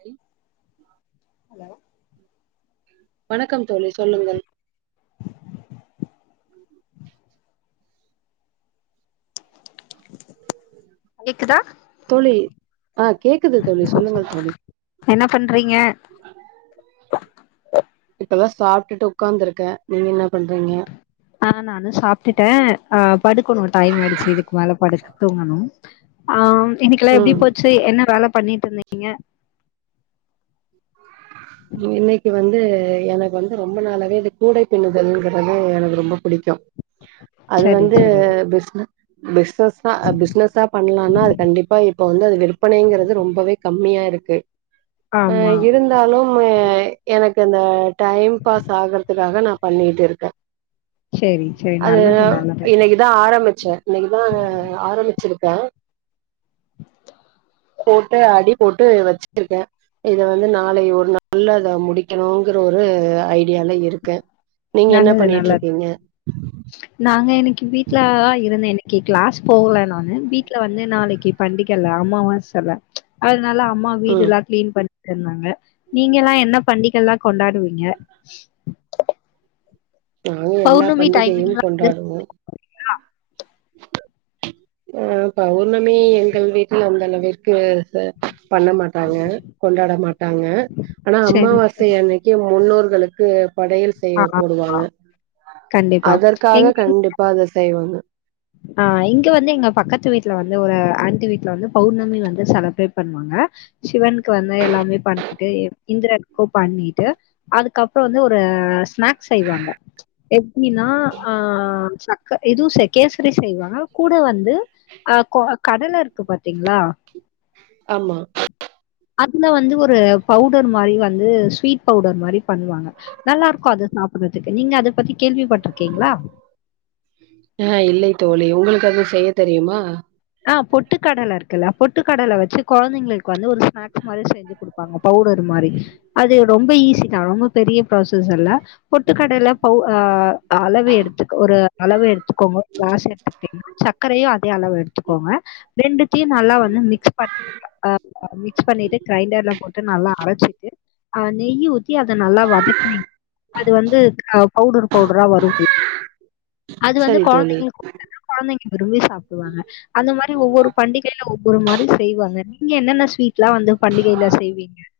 தோழி ஹலோ வணக்கம் தோழி சொல்லுங்கள் கேக்குதா தோழி ஆ கேக்குது தோழி சொல்லுங்கள் தோழி என்ன பண்றீங்க இப்ப தா சாப்ட்டுட்டு உக்காந்துருக்கே நீங்க என்ன பண்றீங்க ஆ நானும் சாப்ட்டுட்டேன் அ படுக்கணு டைம் ஆயிடுச்சு இதுக்கு மேல படுக்க தூங்கணும் ஆம் இன்னிக்கல்லா எப்டி ம் போச்சு என்ன வேலப் பண்ணிட்டு இருந்தீங்க ம் இன்னைக்கு வந்து எனக்கு வந்து ரொம்ப நாளவே இது கூடை பின்னுதல்ங்கறது வந்து எனக்கு ரொம்போ புடிக்கும் அது சரி வந்து சரி பிஸ்ன பிசினஸா அ பிசினஸா பண்லான்னா அது கண்டிப்பா இப்போ வந்து அது விற்பனைங்கறது ரொம்பவே கம்மியா இருக்கு அ ஆமா இருந்தாலும் எனக்கு இந்த டைம் பாஸ் ஆகுறதுக்காக நா பண்ணிட்டு இருக்கே சரி சரி அது நல்லது அ நல்லது இன்னக்குதா ஆரமி இன்னக்குதா ஆரமிச்சிருக்க போட்டு அடி போட்டு வச்சிருக்கே இத வந்து நா நாளை ஒரு நால்ல அத முடிக்கணுங்கிற ஒரு ஐடியால இருக்க நல்லது நல்லது நாங்க இன்னிக்கி வீட்ல ஆ இர் இதன்ன எனுக்கே க்ளேஸ் போகல நானு விட் வந்து நாளக்கி பண்டிகல அமாவாசல துனால அம்மா ம் வீடுல்லா கிளீன் பண்ணி இருந்தாங்க நீங்கல்லா என்ன பண்டிகல்லா கொண்டாடுவீங்க நாங்க எல்லா பௌர்ணமி பண்டிகையும் டைமிங்லா வந்து கொண்டாடுவோ உ [unintelligible] ஆ பௌர்ணமி எங்கள் வீட்டுல அந்த அளவிற்க்கு ச பண்ண மாட்டாங்க கொண்டாட மாட்டாங்க ஆனா சரி அமாவாசை சரி அன்னைக்கே முன்னோர்களுக்கு படையல் ஆ செய்ய ஆமா போடுவாங்க கண்டிப்பா அதற்காக எங்க கண்டிப்பா அத செய்வாங்க ஆ இங் க வந்து எங்க பக்கத்து வீட்ல வந்து ஒரு ஆண்ட்டி வீட் ல வந்து பௌர்ணமி வந்து செலப்ரேட் பண்ணுவாங்க சிவன் க்கு வந்த எல்லாமே பண்ணிட் டு இந்த்ராக்கு பண்ணிட்டு அதுக்கப்றோ வந்து ஒரு ஸ் ஸ்நாக்ஸ் செய்வாங்க எப்டின்னா ஆ சக் க இதுவு செய் கேசரி செய்வாங்க கூட வந்து அ கொ கடல இருக்கு பாத்தீங்ளா ஆமா அதுல வந்து ஒரு பவுடர் மாரி வந்து ஸ்வீட் பவுடர் மாரி பண்ணுவாங்க நல்லா இருக்கு அது சாப்புர்றதுக்கு நீங்க அத பத்தி கேள்விப்பட்ருக்கீங்களா ஆ இல்லை தோழி உங்களுக்கு அது செய்ய தெரியுமா ஆ பொட்டுக் கடல இருக்குல்ல பொட்டுக்கடல வெச்சி கொழந்தைங்களுக்கு வந்து ஒரு ஸ்நாக்ஸ் மாரி செஞ்சிக் குடுப்பாங்க பவுடர் மாரி அது ரொம்ப ஈஸி அது ஒன்னு பெரிய ப்ராசஸ் இல்ல பொட்டுக்கடல பௌ அ அ அளவு எடுத்துக்க ஒரு அளவு எடுத்துக்கோங்க க்ளாஸ் [inaudible] சக்கரையு அதே அளவு எடுத் கோங்க ரெண்டுத்தையு நல்லா வந்து மிக்ஸ் [unintelligible] அ மிக்ஸ் பண்ணிட்டு கிரைண்டர்ல போட்டு நல்லா அரச்சிட்டு ஆ நெய்யி ஊத்தி அத நல்லா வதக்னீங் அது வந்து ஆ பௌடர் பௌடரா வரு அது வந்து சரி தோழி கொழந்தைங்களுக்கு [unintelligible] கொழந்தைங்க விரும்பி சாப்புடுவாங்க இந்த மாரி ஒவ்வொரு பண்டிகைல ஒவ்வொரு மாரி செய்வாங் க நீங்க என்னென்ன ஸ்வீ ட்லா வந்து பண்டிகைல செய்வீங்க [inaudible]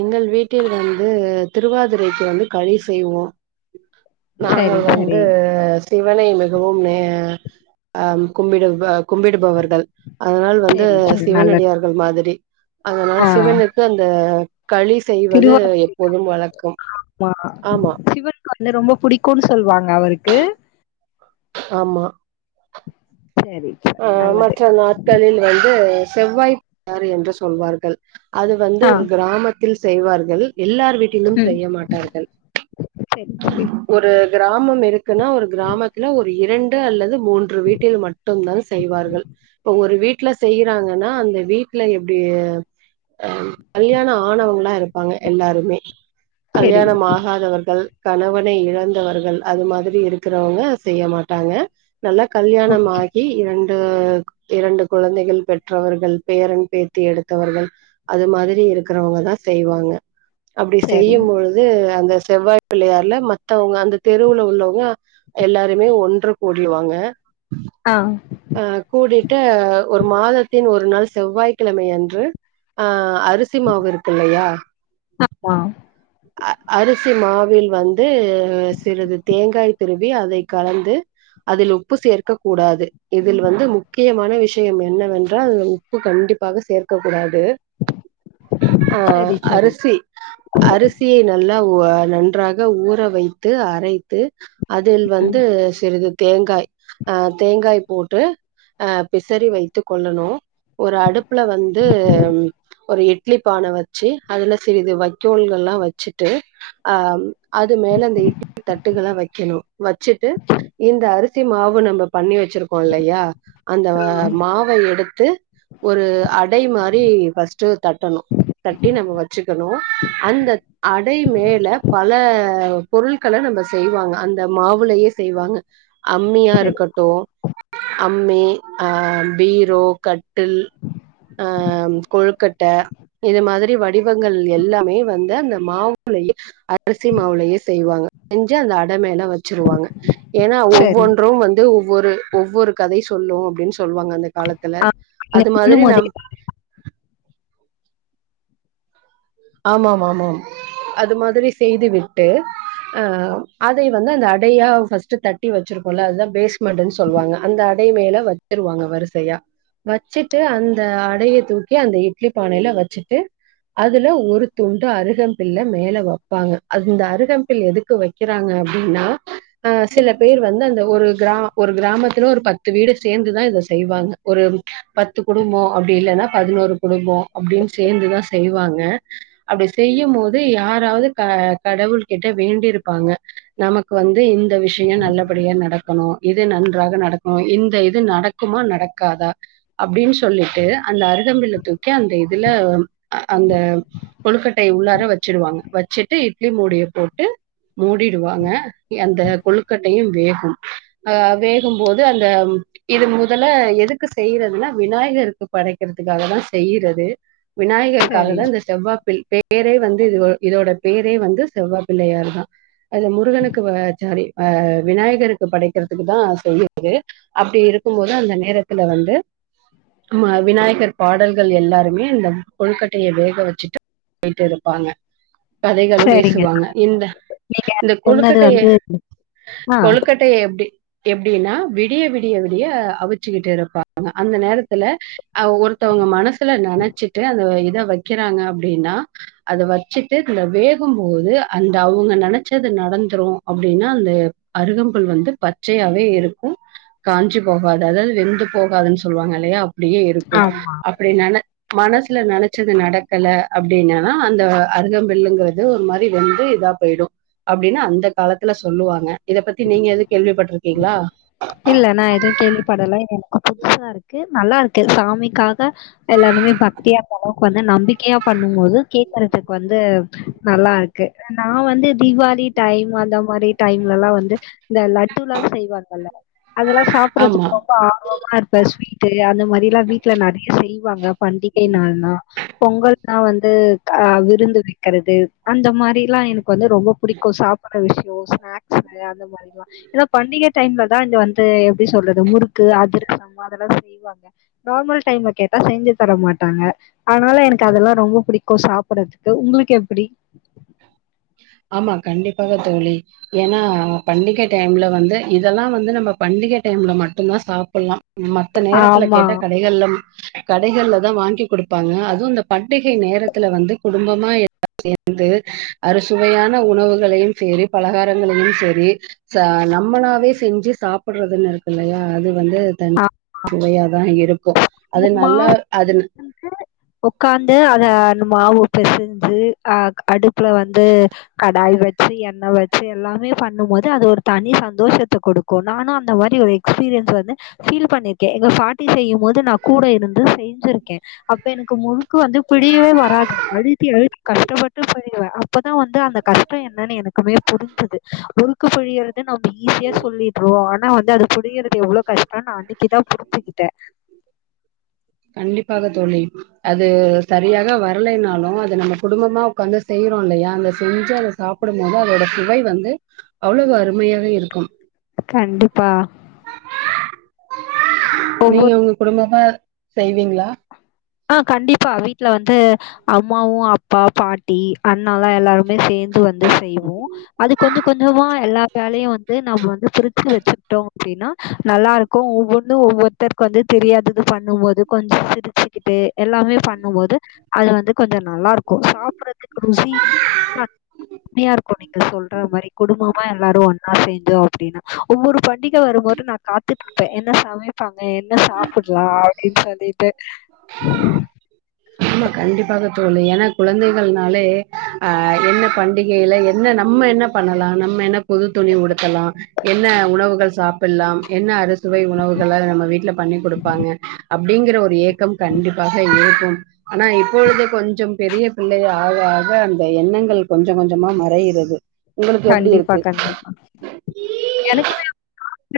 எங்கள் வீட்டில் வந்து திருவாதுரைக்கு வந்து களி செய்வோ சரி, நாங்கள் சரி. வந்து சிவனை மிகவும் நே ஆ கும்பிடும் ப கும்பிடுபவர்கள் அதனால் வந்து சரி, சரி. நல்லது. சிவனடியார்கள் மாதிரி அதனால் ஆ. சிவனுக்கு அந்த களி செய்வது திருவாதிரைக்குமா? எப்போதும் வழக்கம் ஆமா சிவனுக்கு வந்து ரொம்ப புடிக்குன் சொல்வாங்க அவ்ருக்கு ஆமா சரி, சரி. அ நல்லது. மற்ற நாட்களில் வந்து செவ்வாய்க்கார் என்று சொல்வார்கள் அது வந்து ஆ. ஒரு க்ராமத்தில் செய்வார்கள் எல்லார் வீட்டிலும் ம். செய்ய மாட்டார்கள் சரி, சரி. ஒரு கிராமம் இருக்குன்னா ஒரு கிராமத்ல ஒரு இரண் டு அல்லது மூன்று வீட்டில் மட் டும் தா செய்வார்கள் இப்ப ஒரு வீட் ட்ல செய்றாங்கன்னா அந்த வீட்ல எப்டி அ கல்யாண ஆணவங்ளா இருப்பாங்க எல்லாருமே சரி. கல்யாணம் ஆகாதவர்கள் கணவனை இழந்தவர்கள் அது மாதுரி இருக்குறவுங்க செய்ய மாட்டாங்க நல்லா கல்யாணம் ஓகே. ஆகி ரெண்டு இரண்டு குழந்தைகள் பெற்றவர்கள் பேரன் பேத்தி எடுத்தவர்கள் அது மாதுரி இருக்குறவங்க தா செய்வாங்க அப்டி சரி. செய்யும் பொழுது அந்தஸ் செவ்வாய் பிள்ளையார்ல மத்தவுங்க அந்த தெருவுல உள்ளவங்க எல்லாருமே ஒன்று கூடிருவாங்க அ அ கூடிட்டு ஒரு மாதத்தின் ஒரு நாள் செவ்வாய்கிழமை அன்று அ அருசி மாவு இருக்கு இல்லையா ஆமா. அ அருசி மாவு வில் வந்து சிறுது தேங்காய் திருவி அதை கலந்து அதில் உப்பு சேர்க்க கூடாது இதில் வந்து முக்கியமான விஷயம் என்னவென்றால் உப்பு கண்டிப்பாக சேர்க்க கூடாது ஆ சரி, சரி. அரிசி அரிசி நல்லா அ உ அ நன்றாக ஊற வைத்து அரை து அதில் வந்து சிறிது தேங்காய் ஆ தேங்காய் போட்டு ஆ பிசறி வைத்து கொள்ளணும் ஒரு அடுப்புல வந்து ம் ஒரு இட்லி பான வச்சு அதுல சிறிது வக்கோல்கலாம் வச்சுட்டு ஆ ம் அது மேல அந்த இட்லி தட்டுகளா வைக்கணும் வச்சிட்டு இந்த அரிசி மாவு நம்ப பண்ணி வெச்சிரு கோல்லையா அந்த ஆ. மாவ எடுத்து ஒரு அடை மாரி ஃப்ர்ஸ்ட் டு தட்டணும் தட்டி நம்ம வச்சுக்கணும் அந்த அடை மேல பல பொருள்கள நம்ப செய்வாங்க அந்த மாவுலயே செய்வாங்க அம்மியா சரி, இருக்கட்டும் அம்மி ஆ பீரோ கட்டில் ஆ கொழுக்கட்ட இது மாதிரி வடிவங்கள் எல்லாமே வந்து அந்த மாவுலயே அரிசி மாவுலயே செய்வாங்க செஞ்சு அந்த அடை மேல வச்சிருவாங்க ஏன்னா சரி. ஒவ்வொன்றும் வந்து ஒவ்வொரு ஒவ்வொரு கதை சொல்லும் அப்புடின்னு சொல்லுவாங்க அந்தக் காலத்துல ஆ. நீங்க அது மாதிரி சொல்லும்போதே நம் ஆமா ஆமா ஆமா ஆம் அது மாதிரி செய்து விட்டு ஆஹ் அதை வந்து அந்த அடையா பஸ்ட்டு தட்டி வெச்சிருக்கோம் இல்ல அதுதா பேஸ்மெட்னு சொல்லுவாங்க அந்த அடை மேல வெச்சிருவாங்க வரிசையா வெச்சுட்டு அந்த அடைய தூக்கி அந்த இட்லி பானையில வெச்சுட்டு அதுல ஒரு துண்டு அருகம்பில்ல மேல வெப்பாங்க அந்த அருகம்பில் எதுக்கு வெக்கிறாங்க அப்டின்னா ஆஹ் சில பேர் வந்து அந்த ஒரு கிராம ஒரு கிராமத்து துல ஒரு பத்து வீடு சேந்துதா இத செய்வாங்க ஒரு பத்து குடும்போ அப்டி இல்லன்னா பதினோரு குடும்போ அப்டின்னு சேந்துதா செய்வாங்க க அப்டி செய்யும் போது யாராவது க கடவுள் கிட்ட வேண்டியிருப்பாங்க நமக்கு வந்து இந்த விஷியம் நல்லபடியா நடக்கணு இது நன்றாக நடக்கணு இந்த இது நடக்குமா நடக்காதா அப்டின்னு சொல்லிட்டு அந்த அருகம்பில்ல தூக்கி அந்த இதுல அந்த தம் கொழுக்கட்டைய உள்ளார வெச்சுடுவாங்க வெச்சுட்டு இட்லி மூடிய போட்டு மூடிடுவாங்க அந்த கொழுக்கட்டையும் வே கும் ஆஹ் வேகும்போது அந்த இது மொதல எதுக்கு செய்யறதுன்னா விநாயகருக்கு படைக்கிறதுக்காக தா செய்யிறது விநாயகருக்காக சரி. தான் இந்த ப்பிள் பேரே வந்து இதோ இதோட பேரே வந்து செவ்வா பிள்ளையார் தா அது முருகனுக்கு வ சாரி ஆஹ் விநாயகருக்கு படைக்கிறதுக்கு தா சொய்யறது அப்டி இருக்கும் போது அந்த நேரத்துல வந்து மா விநாயகர் பாடல்கள் எல்லாருமே அந்த கொலுக்கட்டைய வேக வெச் சிட்டு போயிட்டு இருப்பாங்க கதைகளும் சரிங்க. பேசுவாங்க இந்த நீங்க இந்த சொன்னது கொலுக்கட்டைய வந்து ஆ. கொலுக்கட்டைய எப்டி எப்டின்னா விடிய விடிய விடிய அவிச்சுக்கிட்டு இருப்பாங்க அந்த நேரத்துல ஆ ஒருத்தவங்க மனசுல நெனச்சிட்டு அந்த இத வைக்க கிறாங்க அப்டின்னா அத வெச்சிட்டு இதுல வேகும்போது அந்த அவுங்க நெனச்சது நடந்துரும் அப்டின்னா அந்த அருகம்புல் வந்து பச்சையாவே இருக்கும் காஞ்சி போகாது அதாவது வெந்து போகாதுன்னு சொல்லுவாங்க இல்லையா அப்டியே இருக்கும் ஆமா. அப்டி நென மனசுல நெனச்சது நடக் கல அப்டின்னா அந்த அருகம்பில்லுங்கிறது ஒரு மாரி வந்து இதா போயிடும் அப்டின்னு அந்த காலத்துல சொல்லுவாங்க இத பத்தி நீங்க எது கேள்விப்பட்டு இரு இருக்கிங்களா இல்ல நா எதும் கேள்விப்படல எனக் புதுசா இருக்கு நல்லா இருக்கு சாமிக்காக எல்லாருமே பக்தியா அந்த அளவுக்கு வந்து நம்பிக் கையா பண்ணும் போது கேக்கற துக்கு வந்து நல்லா இருக்கு நா வந்து தீபாளி டைம் அந்த மாரி டைம்லலாம் வந்து இந்த லட்டுலால் செய் அதெல்லா சாப்பிட்றதுக்கு ஆமா ரொம்ப ஆர்வமா இருப்ப ஸ்வீட்டு அந்த மாரிலா வீட்ல நெறைய செய்ய வாங்க பண்டிகை நாள்னா பொங்கல்னா வந்து ஆஹ்‌ விருந்து வெக்கிறது அந்த மாரில்லாம எனக்கு வந்து ரொம்ப புடிக்கும் சாப்புட்ற விஷ் யோ ஸ்நாக்ஸ் நெறையா அந்த மாரிலா ஏனா பண்டிக டைம்ல தா இங்க வந்து எப்டி சொல்றது முறுக்கு அதிரசம் அதெல்லா செய்வாங்க நார்மல் டைம்ல கேட்டா செஞ்சி தர மாட்டாங்க அதனால எனக்கு அதெல்லா ரொம்ப பிடிக்கும் சாப்புட்றதுக்கு உங்களுக்கு எப்டி ஆமா கண்டிப்பாக தோழி ஏன்னா பண்டிகை டைம்ல வந்து இதெல்லா வந்து நம்ம பண்டிக டைம்ல மட்டும்தா சாப்பிட்லா மத்த நேரத்துல ஆமா. கேட்டா கடைகள்ல கடைகள்ல தா வாங்கி குடுப்பாங்க அதுவு இந்த பண்டிகை நேரத்துல வந்து குடும்பமா எல்லாரு சேந்து அறு சுவையான உணவுகளையும் செரி பலகாரங்களையும் செரி சா நம்மளாவே செஞ்சி சாப்பிட்றதுன்னு இருக்குல்லையா அது வந்து தனி ஆ சுவையா தா இருக்கும் அது நல்லா அதுன்னு ஒக்காந்து அத அந்த மாவு பெசஞ் சு ஆஹ் அடுப் புல வந்து கடாய் சி என்ன வெச்சு எல்லாமே பண்ணும் மோது அது ஒரு தனி சந்தோஷத்த குடுக்கு நானு அந்த மா‌ரி ஒரு எக்ஸ்பீரியன்ஸ் வந்து ஃபீல் பண்ணிக்கே எங்கள பாட்டி செய்யு‌ போது நா கூட இருந்து செஞ்சிருக்கே அ ப எனக்கு முறுக்கு வந்து பிழியவே வராது நழுத்தி அழுத்தி கஷ்டப்பட்டு ப செய்குவே அப்பதா வந்து அந்த கஷ் து என்னென்னு எனக்குமே புரிஞ்சது முறு கு புழியற த நம்ம ஈஸியா சொல்லிட்றோ ஆனா வந்து அது புழியறது எவ்ளோ கஷ்டோனு நா அன்னிக்குதா புரிஞ்சுகிட்டே கண்டிப்பாக தோழி அது சரியாக வரலைனாலோ அத நம்ம குடும்பமா ஒக்காந்து செய்யறோலியா அந்த செஞ்ச அத சாப்புடும் போது அதோட சுவை வந்து அவ்வுளவு அருமையாக இருக்கும் கண்டிப்பா ஒவ்வொரு நீங்க உங்க குடும்பமா செய்வீங்ளா ஆ கண்டிப்பா வீட்ல வந்து அம்மாவு அப்பா பாட்டி அண்ணாலா எல்லாருமே சேந்து வந்து செய்வோ அது கொஞ்ச கொஞ்சமா எல்லா வேலையு வந்து நம்ம னு பிரிச்சு வச்சுக்டோ அப்டினா நல்லா இருக்கோ ஒவ்வொன்னு ஒவ்வொர்த்தர்க்கு வந்து தெரியாதது பண்ணும் மோது கொஞ்சோ சிரிச்சு கிட்டு எல்லாமே பண்ணும் போது அது வந்து கொஞ்சோ நல்லா இருக்கோ சாப்புறதுக்கு ருசி [inaudible] இருக்கோ நீங்க சொல்ற மாரி குடும்பமா எல்லாரு ஒன்னா சேந்து அப்டினா ஒவ்வொரு ப டிக வரும்போது நா காத்துட்டுருப்பே என்ன சமைப்பாங்க என்ன சாப்புட்லா [unintelligible] ஆமா கண்டிப்பாக தோழி ஏனா குழந்தைகள்னாலே ஆ என்ன பண்டிகைல என்ன நம்ம என்ன பண்ணலா நம்ம என்ன புது துணி உடுத்தலா என்ன உணவுகள் சாப்பில்லாம் என்ன அறுசுவை உணவுகள நம்ம வீட்ல பண்ணி குடுப்பாங்க அப்டிங்கிற ஒரு ஏக்கம் கண்டிப்பாக இருக்கும் ஆனா இப்பொழுது கொஞ்சம் பெரிய பிள்ளையா ஆக ஆக அந்த எண்ணங்கள் கொஞ்ச கொஞ்சமா மறையிறது உங்களுக்கு எப்டி கண்டிப்பா இருக்கு? கண்டிப்பா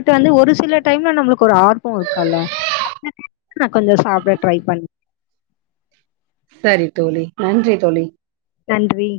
டு வந்து ஒரு சில டைம்ல நம்ளுக் ஒரு ஆர்வ இருக்கல [inaudible] நா கொஞ்ச சாப்ட ட்ரை பண் செரி தோழி நன்றி தோழி நன்றி